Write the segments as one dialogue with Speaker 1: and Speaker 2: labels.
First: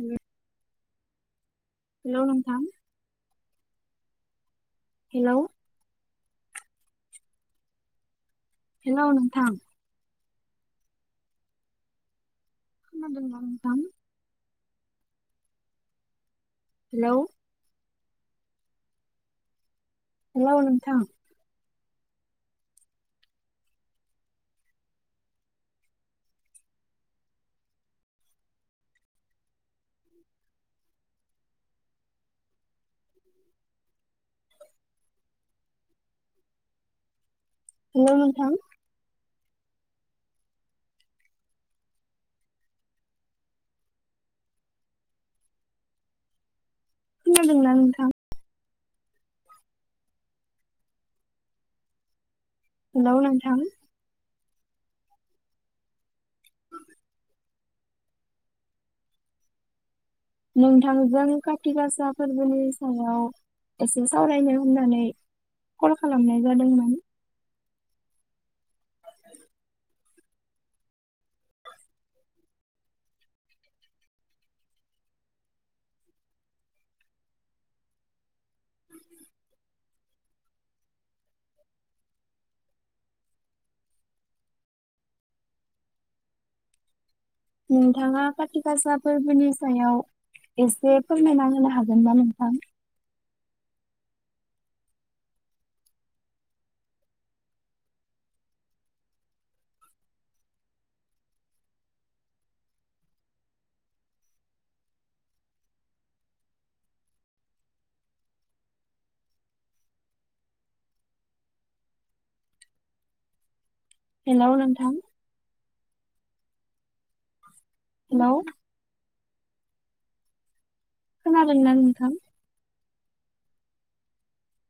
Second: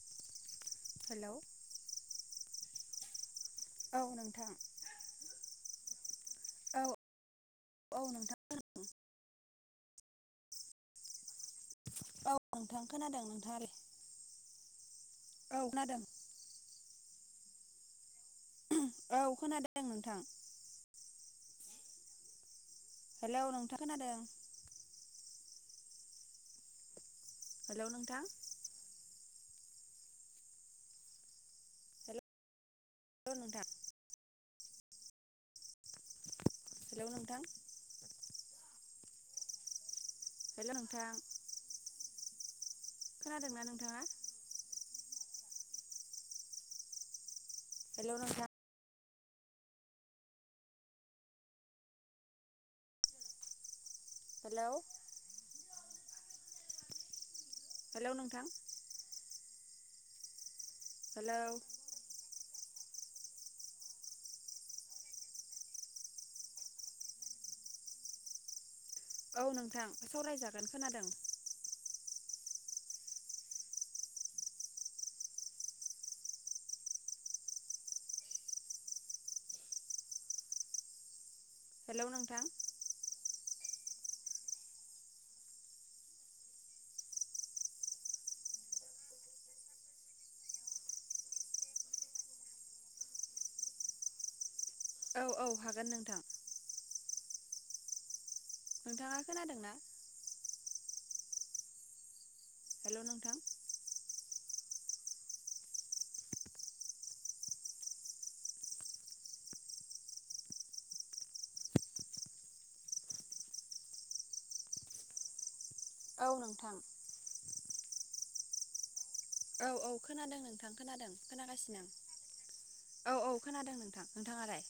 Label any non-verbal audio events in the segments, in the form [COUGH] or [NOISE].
Speaker 1: Hello
Speaker 2: hello
Speaker 1: नोंथां
Speaker 2: औ नोंथां
Speaker 1: हेलौ
Speaker 2: औ औ नोंथां खोनादों
Speaker 1: औ नोंथां
Speaker 2: औ नोंथां खोनादों
Speaker 1: खोनादोंना
Speaker 2: नोंथा
Speaker 1: नोंथां
Speaker 2: [UNINTELLIGIBLE] औ खोनादों
Speaker 1: हेलौ
Speaker 2: औ खोनादों नोंथां
Speaker 1: हेलौ नोंथां
Speaker 2: हेलौ नोंथां खोनादों हेलौ नोंथां [UNINTELLIGIBLE] औ नोंथां हेलौ नोंथां
Speaker 1: हेलौ नोंथां
Speaker 2: हेलौ नोंथां खोनादोंना नोंथाङा
Speaker 1: खोनादोंना नोंथां हेलै नोंथां
Speaker 2: हेलै हेलै नोंथां
Speaker 1: नोंथांजों
Speaker 2: हेलौ
Speaker 1: कारथि गासा फोरबोनि आसामाव एसे सावरायनो होननानै कल खालामनाय जादोंमोन
Speaker 2: औ नोंथां सावरायजागोन खोनादों हेल' नोंथां
Speaker 1: नोंथाङा खााथि गासा फोरबोनि सायाव एसे फोरमायना होनो हागोनना नोंथां
Speaker 2: औ औ हागोन नोंथां नोंथाङा खोनादोंना हेल' नोंथां
Speaker 1: हेल' नोंथां
Speaker 2: औ नोंथां
Speaker 1: हेलै
Speaker 2: औ औ खोनादों नोंथां खोनादों
Speaker 1: खोनादोंना
Speaker 2: खोनागासिनो
Speaker 1: नोंथां
Speaker 2: आं औ औ खोनादों नोंथां नोंथाङालाय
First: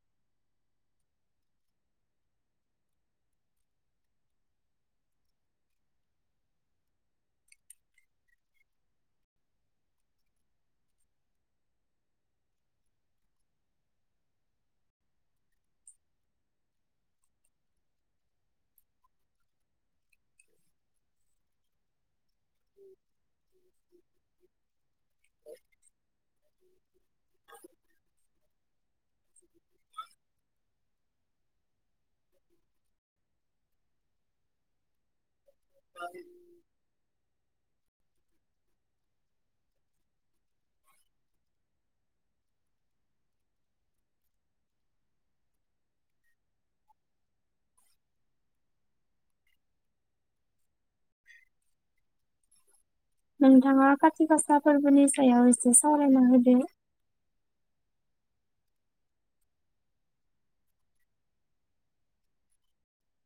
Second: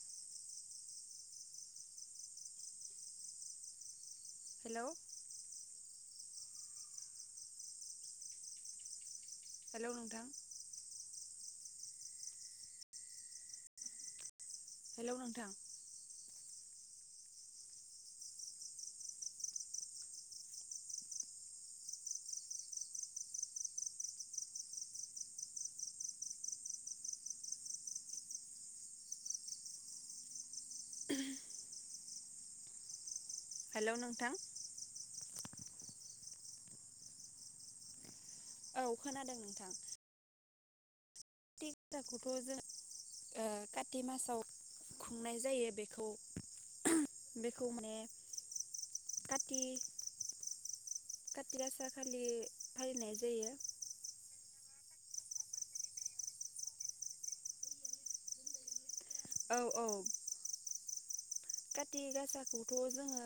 Speaker 2: हेल हेल नोंथां हेलौ नोंथां
Speaker 1: ब [INAUDIBLE] [INAUDIBLE]
Speaker 2: हेल नोंथां
Speaker 1: थ [INAUDIBLE]
Speaker 2: औ खोनादों नोंथां फुजाखौथ जों कारत मासाव खुंनाय जायो बेखौ बेखौ माने खाथि खाथि गासा खालि फालिनाय जायो
Speaker 1: नोंथाङा खाथि गासा फोरबोनि सायाव एसे सावरायना होदो
Speaker 2: औ औ खाथि गासाखौथ जोङो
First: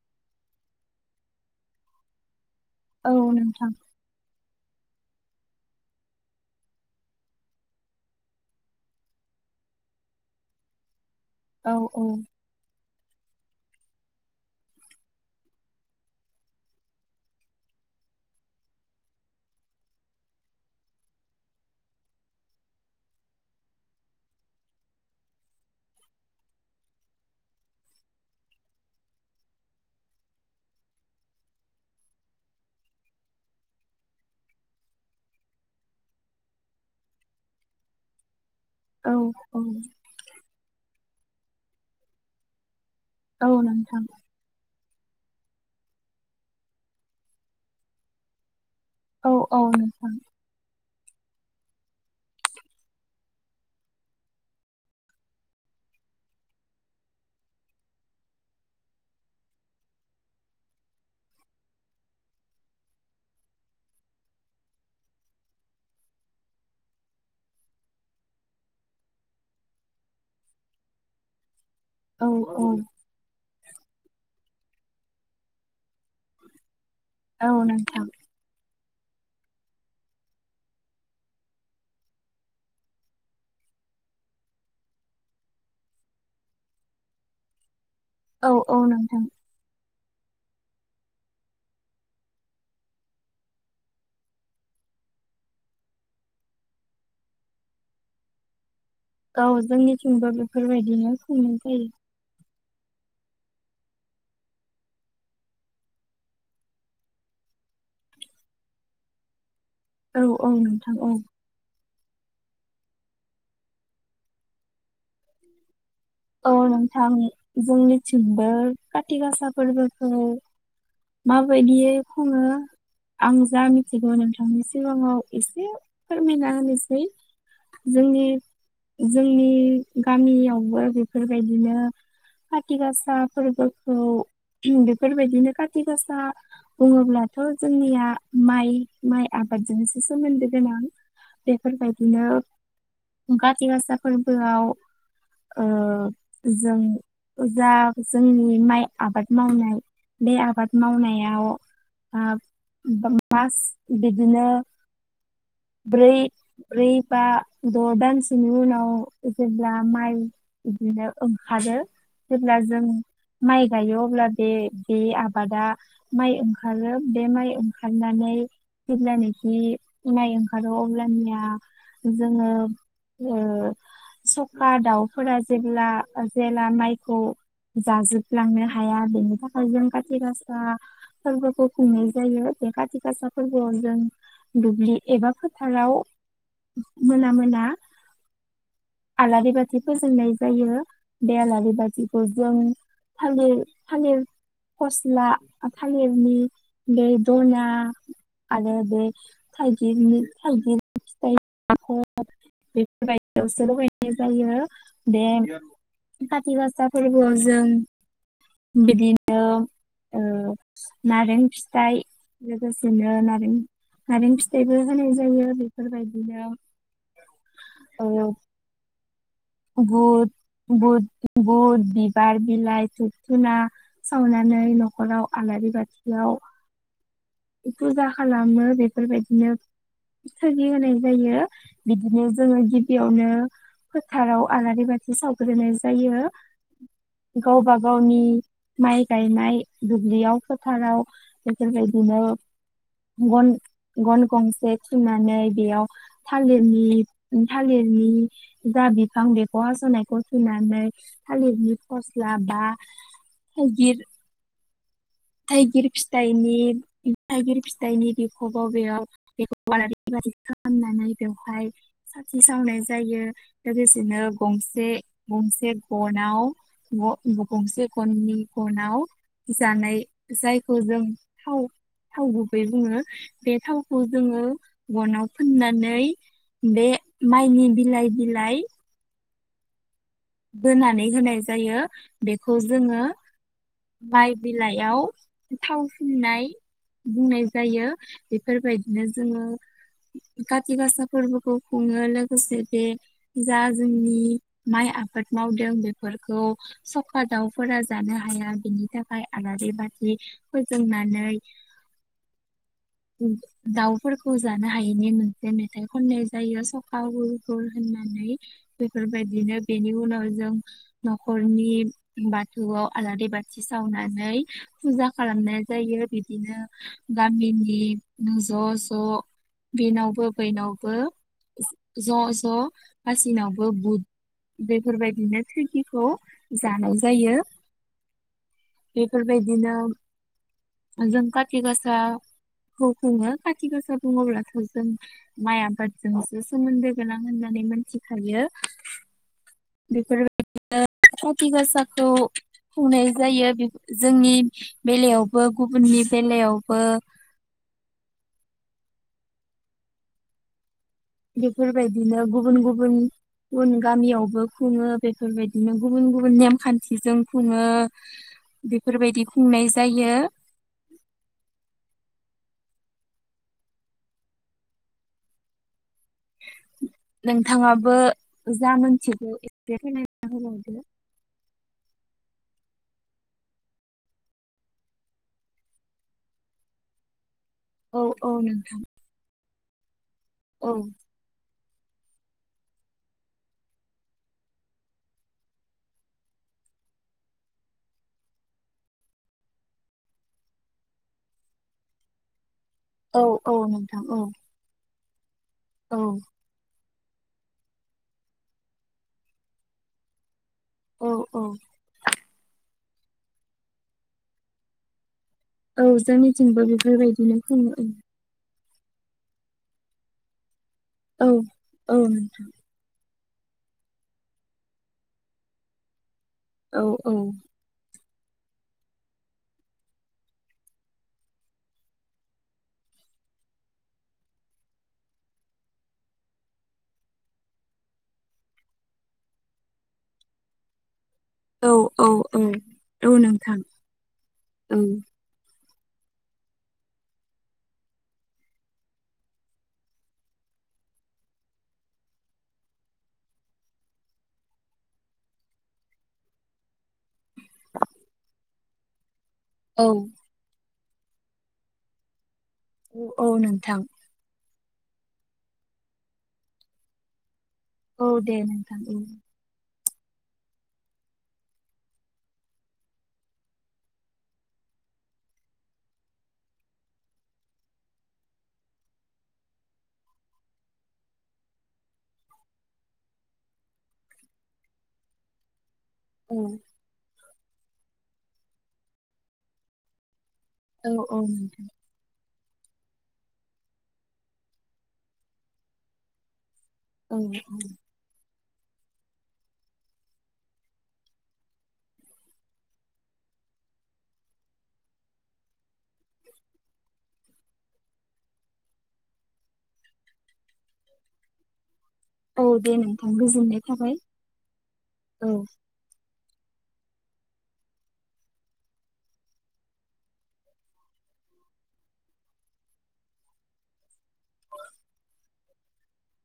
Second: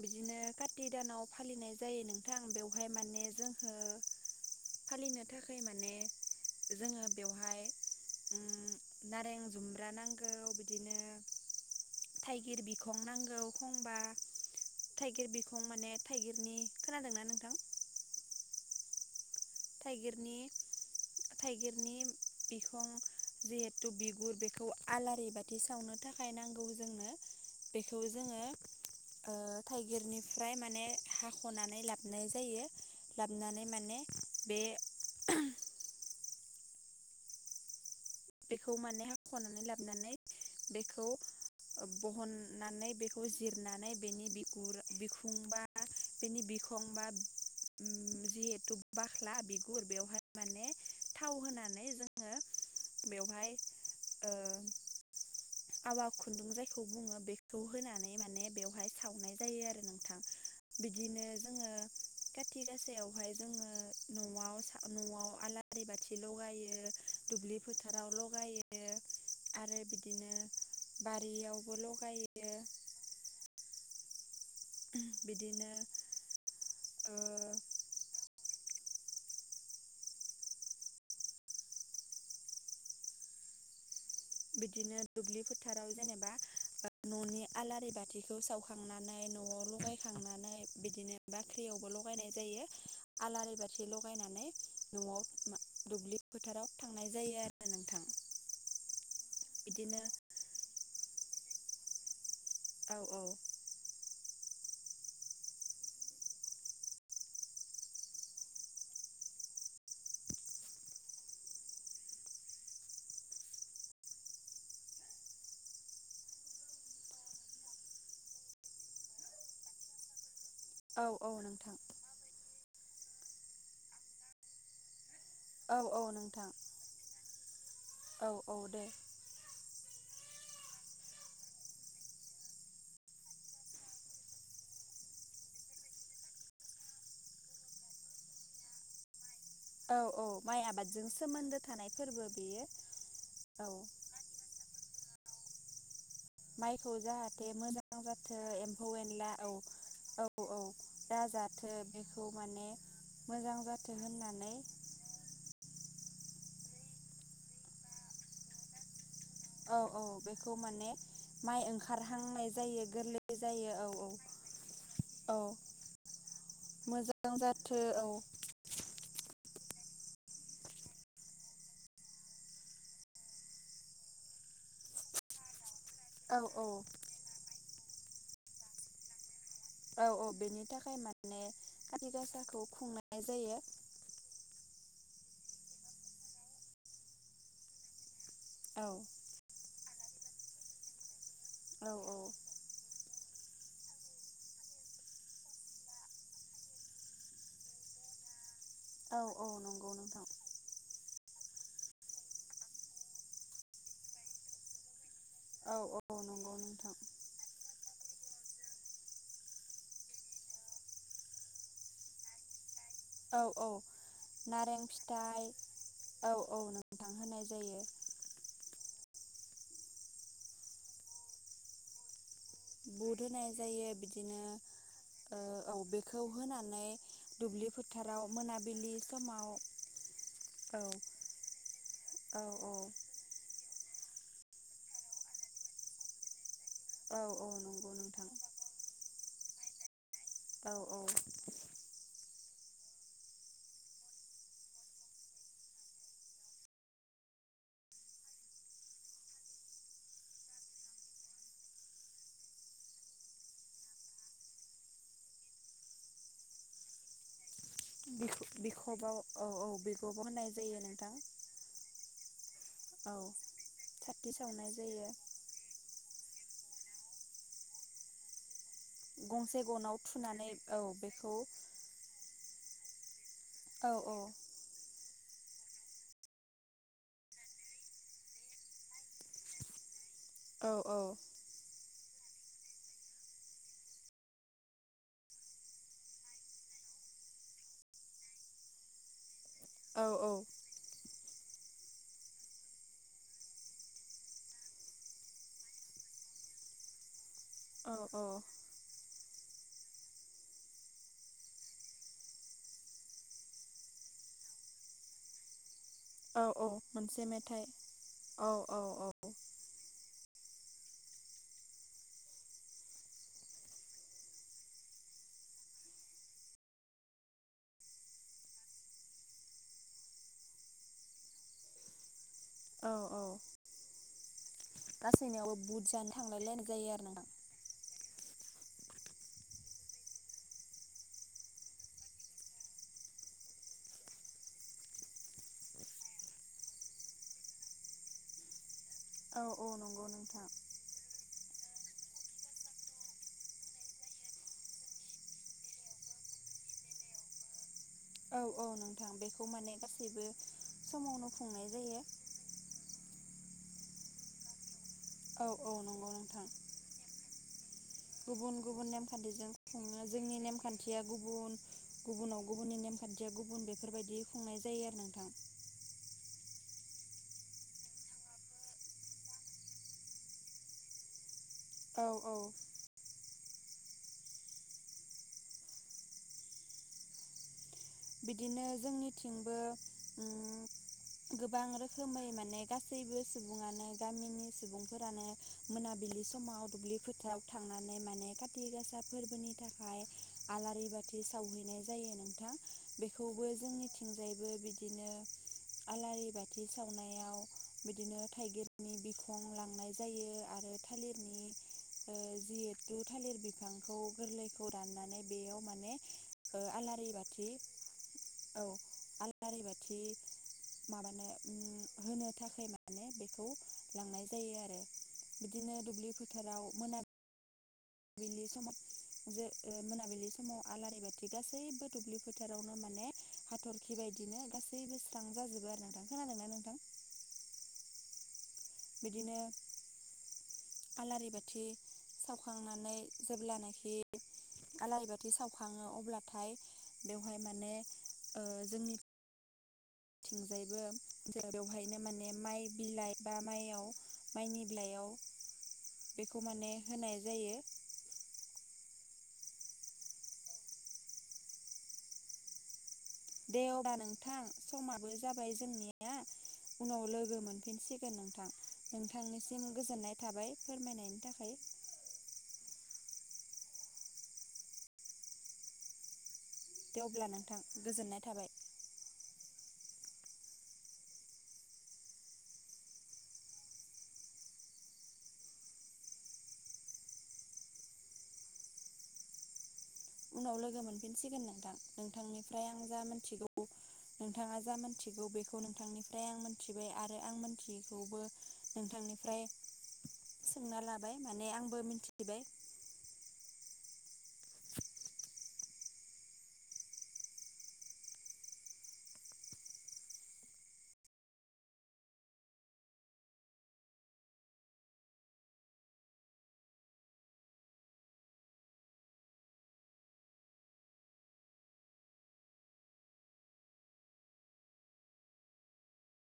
Speaker 2: बिदिनो खाथि दानाव फालिनाय जायो नोंथां बेव हाय
Speaker 1: औ
Speaker 2: माने
Speaker 1: नोंथां
Speaker 2: जोंङो फालिनो थाखाय माने जोङो बेवहाय उम नारें जुम्ब्रा नांगौ बिदिनो
Speaker 1: औ औ
Speaker 2: थाइगिर बिखं नांगौ खंबा थाइगिर बिखं माने थाइगिरनि खोनादोंना नोंथां? थाइगिरनि थाइगिरनि बिखं जिहेथु बिगुर बेखौ आलारि बाथि सावनो था थाखाय नांगौ जोंनो बेखौ जोङो ओ थाइगिरनिफ्राय माने हाख'नानै लाबाय जायो लाबोनानै माने बे बेखौ माने
Speaker 1: औ
Speaker 2: हाख'नानै
Speaker 1: औ
Speaker 2: लाबोनानै बेखौ बहननानै बे खौ
Speaker 1: औ
Speaker 2: जिरनानै
Speaker 1: नोंथां
Speaker 2: बेनि बिगुर बिखुं बा बेनि बिखं बा उम जिहेथु
Speaker 1: औ
Speaker 2: बाख्ला
Speaker 1: औ
Speaker 2: बिगुर
Speaker 1: नोंथां
Speaker 2: बेवहाय माने थाव होनानै जोङो बेवहाय ओ आवा खुन्दुं जायखौ बुङो बेखौ होनानै माने बेवहाय सावनाय जायो आरो नोंथां। बिदिनो जोङो खाथि गासायावहाय जोङो नवाव सा नवाव आला आरि बाथि लगायो दुब्लि फोथाराव लगायो आरो बिदिनो बारियाव
Speaker 1: औ औ
Speaker 2: उम बिदिनो ओ
Speaker 1: औ नोंथां
Speaker 2: बिदिनो दुब्लि फोथाराव जेनेबा ओ न'नि आलारि बाथ थिखौ
Speaker 1: औ औ
Speaker 2: सावखांनानै
Speaker 1: नोंथां
Speaker 2: न'वाव लगाय खांनानै बिदिनो बाख्रियावबो लगायनाय जायो आलारि बाथि लायनानै न'वाव दुब्लि फोथाराव थांनाय जायो आरो नोंथां।
Speaker 1: औ
Speaker 2: बिदिनो
Speaker 1: जोंनिथिंबो बेफोरबायदिनो खुंनाय जायो।
Speaker 2: औ औ
Speaker 1: औ औ नोंथां औ औ नोंथां जोंनिथिंबो खाथि गासा फोरबो खुङो।
Speaker 2: औ औ नोंथां
Speaker 1: माबायदियै खुङो आं जा मिथिगौ नोंथांनि सिगाङाव एसे
Speaker 2: औ औ नोंथां
Speaker 1: फोरमायना होनोसै जोंनि
Speaker 2: औ औ दे
Speaker 1: जोंनि गामियावबो बेफोरबायदिनो खाथि गासा फोरबोखौ उम बेफोरबायदिनो खाथि गासा बुङोब्लाथ' जोंनिया माइ माइ आबादजोंसो
Speaker 2: औ औ
Speaker 1: सोमोन्दो
Speaker 2: माइ
Speaker 1: गोनां
Speaker 2: आबादजों सोमोन्दो थानाय
Speaker 1: बेफोरबायदिनो
Speaker 2: फोरबो बेयो
Speaker 1: खाथि
Speaker 2: औ
Speaker 1: गासा फोरबोआव ओ जों
Speaker 2: माइखौ जाहाथे
Speaker 1: जा
Speaker 2: मोजां जाथो
Speaker 1: जोंनि माइ
Speaker 2: एम्फौ
Speaker 1: आबाद
Speaker 2: एनला औ
Speaker 1: मावनाय
Speaker 2: औ
Speaker 1: बे
Speaker 2: औ
Speaker 1: आबाद मावनायाव
Speaker 2: दाजाथो बेखौ
Speaker 1: आ
Speaker 2: माने
Speaker 1: बा मास
Speaker 2: मोजां जाथो
Speaker 1: बेदिनो
Speaker 2: होननानै
Speaker 1: [INAUDIBLE] ब्रै ब्रै बा द' दानसेनि उनाव जेब्ला
Speaker 2: औ औ
Speaker 1: माइ
Speaker 2: बेखौ माने
Speaker 1: बिदिनो
Speaker 2: माइ
Speaker 1: ओंखारो
Speaker 2: ओंखारहांनाय
Speaker 1: जेब्ला जों
Speaker 2: जायो गोरलै
Speaker 1: माइ
Speaker 2: जायो औ
Speaker 1: गायो
Speaker 2: औ
Speaker 1: अब्ला बे बे
Speaker 2: औ
Speaker 1: आबादा आ माइ ओंखारो बे
Speaker 2: मोजां
Speaker 1: माइ
Speaker 2: जाथो औ
Speaker 1: ओंखारनानै जेब्लानि दि माइ ओंखारो अब्लानिया जोङो ओ सखा दाउ फोरा जेब्ला ओ
Speaker 2: औ
Speaker 1: जेला
Speaker 2: औ
Speaker 1: माइखौ जाजोबलांनो हाया बेनि था जों
Speaker 2: औ
Speaker 1: काथि
Speaker 2: औ बेनि
Speaker 1: गासा
Speaker 2: थाखाय माने
Speaker 1: फोरबोखौ खुंनाय
Speaker 2: खाथि
Speaker 1: जायो
Speaker 2: गासाखौ
Speaker 1: बे काथि
Speaker 2: खुंनाय
Speaker 1: गासा
Speaker 2: जायो
Speaker 1: फोरबोआव जों दुब्लि एबा फोथाराव मोना मोना
Speaker 2: औ
Speaker 1: आलारि बाथि फोजोंननाय जायो बे आलारि
Speaker 2: औ
Speaker 1: बाथिखौ जों थालिर थालिर फस्ला थालिरनि बेै दना आरो बे
Speaker 2: औ औ नंगौ
Speaker 1: थाइगिरनि
Speaker 2: नोंथां
Speaker 1: थाइगिर फिथाइफोर बेफोरबायदियावसो लुहैनाय जायो बे
Speaker 2: औ औ
Speaker 1: काथि
Speaker 2: नंगौ
Speaker 1: गासा
Speaker 2: नोंथां
Speaker 1: फोरबोआव जों बिदिनो ओ नारें फिथाइ बेसेनो
Speaker 2: औ
Speaker 1: नारें
Speaker 2: औ
Speaker 1: नारें फिथाइबो होनाय जायो
Speaker 2: औ
Speaker 1: बेफोरबायदिनो
Speaker 2: औ नोंथां होनाय जायो
Speaker 1: औ बुद बुद बुद दि बार बिलाइ धुुब
Speaker 2: बुट होनाय
Speaker 1: धुना
Speaker 2: जायो बिदिनो
Speaker 1: सावनानै न'खराव
Speaker 2: ओ
Speaker 1: आलारि
Speaker 2: औ बेखौ
Speaker 1: बाथियाव
Speaker 2: होनानै दुब्लि
Speaker 1: फुजा
Speaker 2: फोथाराव मोनाबिलि समाव
Speaker 1: सोरजि
Speaker 2: औ
Speaker 1: होनाय जायो बिदिनो
Speaker 2: औ
Speaker 1: जोङो
Speaker 2: औ
Speaker 1: गिबियावनो फोथाराव आलारि बाथि सावग्रोनाय जायो
Speaker 2: औ औ
Speaker 1: गावबा
Speaker 2: नंगौ
Speaker 1: गावनि
Speaker 2: नोंथां
Speaker 1: माइ गायनाय दुब्लियाव
Speaker 2: औ औ
Speaker 1: फोथाराव बेफोरबायदिनो गन गन गंसे थुनानै बेयाव थालिर बि थालिर नि जा बिफां बेखौ हास'नायखौ थुनानै थालिरनि फस्ला बा थाइगिर थाइगिर फिथाइनि थाइगिर फिथाइनि खबाव बेेयाव
Speaker 2: बिखबाव औ औ
Speaker 1: बेखौ आलारि
Speaker 2: बिखबाव
Speaker 1: बाथि
Speaker 2: होनाय जायो
Speaker 1: खालामनानै
Speaker 2: नोंथां
Speaker 1: बेवहाय साथि सावनाय जायो
Speaker 2: औ साथि सावनाय
Speaker 1: गंसे
Speaker 2: जायो
Speaker 1: गंसे न गंसे खननि खनाव
Speaker 2: गंसे गनाव
Speaker 1: जानाय [INAUDIBLE] [UNINTELLIGIBLE]
Speaker 2: थुनानै
Speaker 1: जायखौ
Speaker 2: औ
Speaker 1: जों
Speaker 2: बेखौ
Speaker 1: थाव थाव गुबै बुङो बे
Speaker 2: औ
Speaker 1: थावखौ
Speaker 2: औ
Speaker 1: जोङो गनाव फुननानै बे माइनि बिलाइ बिलाइ
Speaker 2: औ औ
Speaker 1: बोनानै होनाय जायो बेखौ जोङो माय बिलाइयाव थाव फुननाय बुंनाय जायो बेफोरबायदिनो जोङो
Speaker 2: औ
Speaker 1: काति गासा फोरबोखौ खौ खुङो लोगोसे बे जा जोंनि माइ आ आबाद मावदों बेफोरखौ सखा दाउफोरा जानो
Speaker 2: औ औ
Speaker 1: हाया बेनि थाखाय हाय आलारि बाथि फोजोंनानै दाउफोरखौ जानो हायैनि मोनसे मेथाइ होननाय
Speaker 2: औ
Speaker 1: जायो
Speaker 2: औ
Speaker 1: सखा
Speaker 2: मोनसे
Speaker 1: हुर हुर
Speaker 2: मेथाइ
Speaker 1: होननानै
Speaker 2: औ औ औ
Speaker 1: बेफोरबायदिनो बेनि उनाव जों न'खरनि बाथौआव आलारि बाथि सावनानै फुजा खालामनाय जायो बिदिनो गामिनि ज' ज' बेनावबो बैनावबो ज' ज'
Speaker 2: औ औ
Speaker 1: हासिनावबो बुद बेफोरबायदिनो
Speaker 2: गासैनियावबो बुट
Speaker 1: थोरखिखौ
Speaker 2: जानो थांलायलायनाय
Speaker 1: जानाय
Speaker 2: आरो
Speaker 1: जायो
Speaker 2: नोंथां।
Speaker 1: बेफोरबायदिनो जों काति गासा खौ खुङो खाथि गोसा बुङोब्लाथ' जों माइ आबादजोंसो सोमोन्दो गोनां होननानै मोनथिखायो
Speaker 2: औ औ नंगौ नोंथां
Speaker 1: थ खुंनाय जायो जोंनि बेलायावबो गुबुननि बेलायावबो
Speaker 2: औ औ नोंथां बेखौ माने गासैबो समावनो खुंनाय जायो
Speaker 1: बेफोरबायदिनो गुबुन गुबुन गुबुन गामियावबो खुङो
Speaker 2: औ औ
Speaker 1: बेफोरबायदिनो
Speaker 2: नंगौ
Speaker 1: गुबुन गुबुन
Speaker 2: नोंथां
Speaker 1: नेम खान्थिजों खुङो
Speaker 2: गुबुन गुबुन
Speaker 1: बेफोरबायदि
Speaker 2: नेमखान्थिजों
Speaker 1: खुंनाय
Speaker 2: खुङो
Speaker 1: जायो
Speaker 2: जोंनि नेमखान्थिया गुबुन गुबुनाव गुबुननि नेमखान्थिया गुबुन बेफोरबायदि खुंनाय जायो आरो नोंथां
Speaker 1: [INAUDIBLE] नोंथाङाबो जा मोनथिगौ एसे फोरमायना होलांदो।
Speaker 2: औ औ।
Speaker 1: औ औ
Speaker 2: बिदिनो
Speaker 1: नोंथां
Speaker 2: जोंनिथिंबो उम
Speaker 1: औ।
Speaker 2: गोबां रोखोमै माने गासैबो सुबुङानो गामिनि सुबुंफोरानो मोनाबिलि सम समाव दुब्लि फोथाराव थांनानै माने खाथि गासा फोरबोनि थाखाय आलारि बाथि साव हैनाय जायो नोंथां।
Speaker 1: औ
Speaker 2: बेखौबो
Speaker 1: औ नोंथां औ
Speaker 2: जोंनिथिंजायबो बिदिनो
Speaker 1: औ
Speaker 2: आलारि बाथि साव सावनायाव बिदिनो थाइगिरनि बिखं लांनाय जायो। आरो
Speaker 1: औ
Speaker 2: थालिरनि
Speaker 1: औ
Speaker 2: जिथु थालिर बिफांखौ गोरलैखौ दाननानै बेयाव
Speaker 1: औ
Speaker 2: माने
Speaker 1: जोंनिथिंबो
Speaker 2: ओ आलारि
Speaker 1: बेफोरबायदिनो
Speaker 2: बाथि
Speaker 1: खुङो।
Speaker 2: औ आलारि बाथि माबानो
Speaker 1: औ
Speaker 2: उम होनो थाखाय माने बे खौ लांनाय जायो आरो बिदिनो दुब्लि फोथाराव
Speaker 1: औ औ।
Speaker 2: मोनाबिलि समाव जो ओ आलारि बाथि गासैबो दुब्लि फोथारावनो मान माने हाथरखि बायदिनो गासैबो स्रां जाजोबो आरो नोंथां। खोनादोंना नोंथां?
Speaker 1: [INAUDIBLE]
Speaker 2: बिदिनो आलारि बाथि
Speaker 1: औ
Speaker 2: सावखांनानै
Speaker 1: औ
Speaker 2: जेब्ला
Speaker 1: नोंथां
Speaker 2: नाखि
Speaker 1: औ
Speaker 2: आलारि बाथि साव खाङो अब्लाथाय बेवहाय माने ओ जोंनि थिंजायबो ज बेवहायनो माने माइ बिलाइ बा माइयाव माइनि बिलाइआव
Speaker 1: [INAUDIBLE]
Speaker 2: बेखौ माने होनाय जायो।
Speaker 1: औ। औ नोंथां औ
Speaker 2: दे
Speaker 1: नोंथां
Speaker 2: अब्ला नोंथां समाबो जाबाय जोंनिया उनाव लोगो मोन
Speaker 1: औ
Speaker 2: फिनसिगोन
Speaker 1: दे
Speaker 2: नोंथां
Speaker 1: औ
Speaker 2: नोंथांनिसिम गोजोननाय थाबाय फोरमायनायनि थाखाय। दे अब्ला नोंथां गोजोननाय थाबाय।
Speaker 1: औ।
Speaker 2: उनाव लोगो
Speaker 1: औ औ
Speaker 2: मोनफिनसिगोन नोंथां नोंथांनि फ्राय आं जा मिथिगौ नोंथाङा जा मोनथिगौ बेखौ नोंथांनिफ्राय आं मिथिबाय
Speaker 1: औ
Speaker 2: आरो आं
Speaker 1: औ
Speaker 2: मिथियैखौबो नोंथांनिफ्राय सोंना लाबाय माने आंबो मिनथिबाय।
Speaker 1: औ दे नोंथां गोजोननाय थाबाय औ।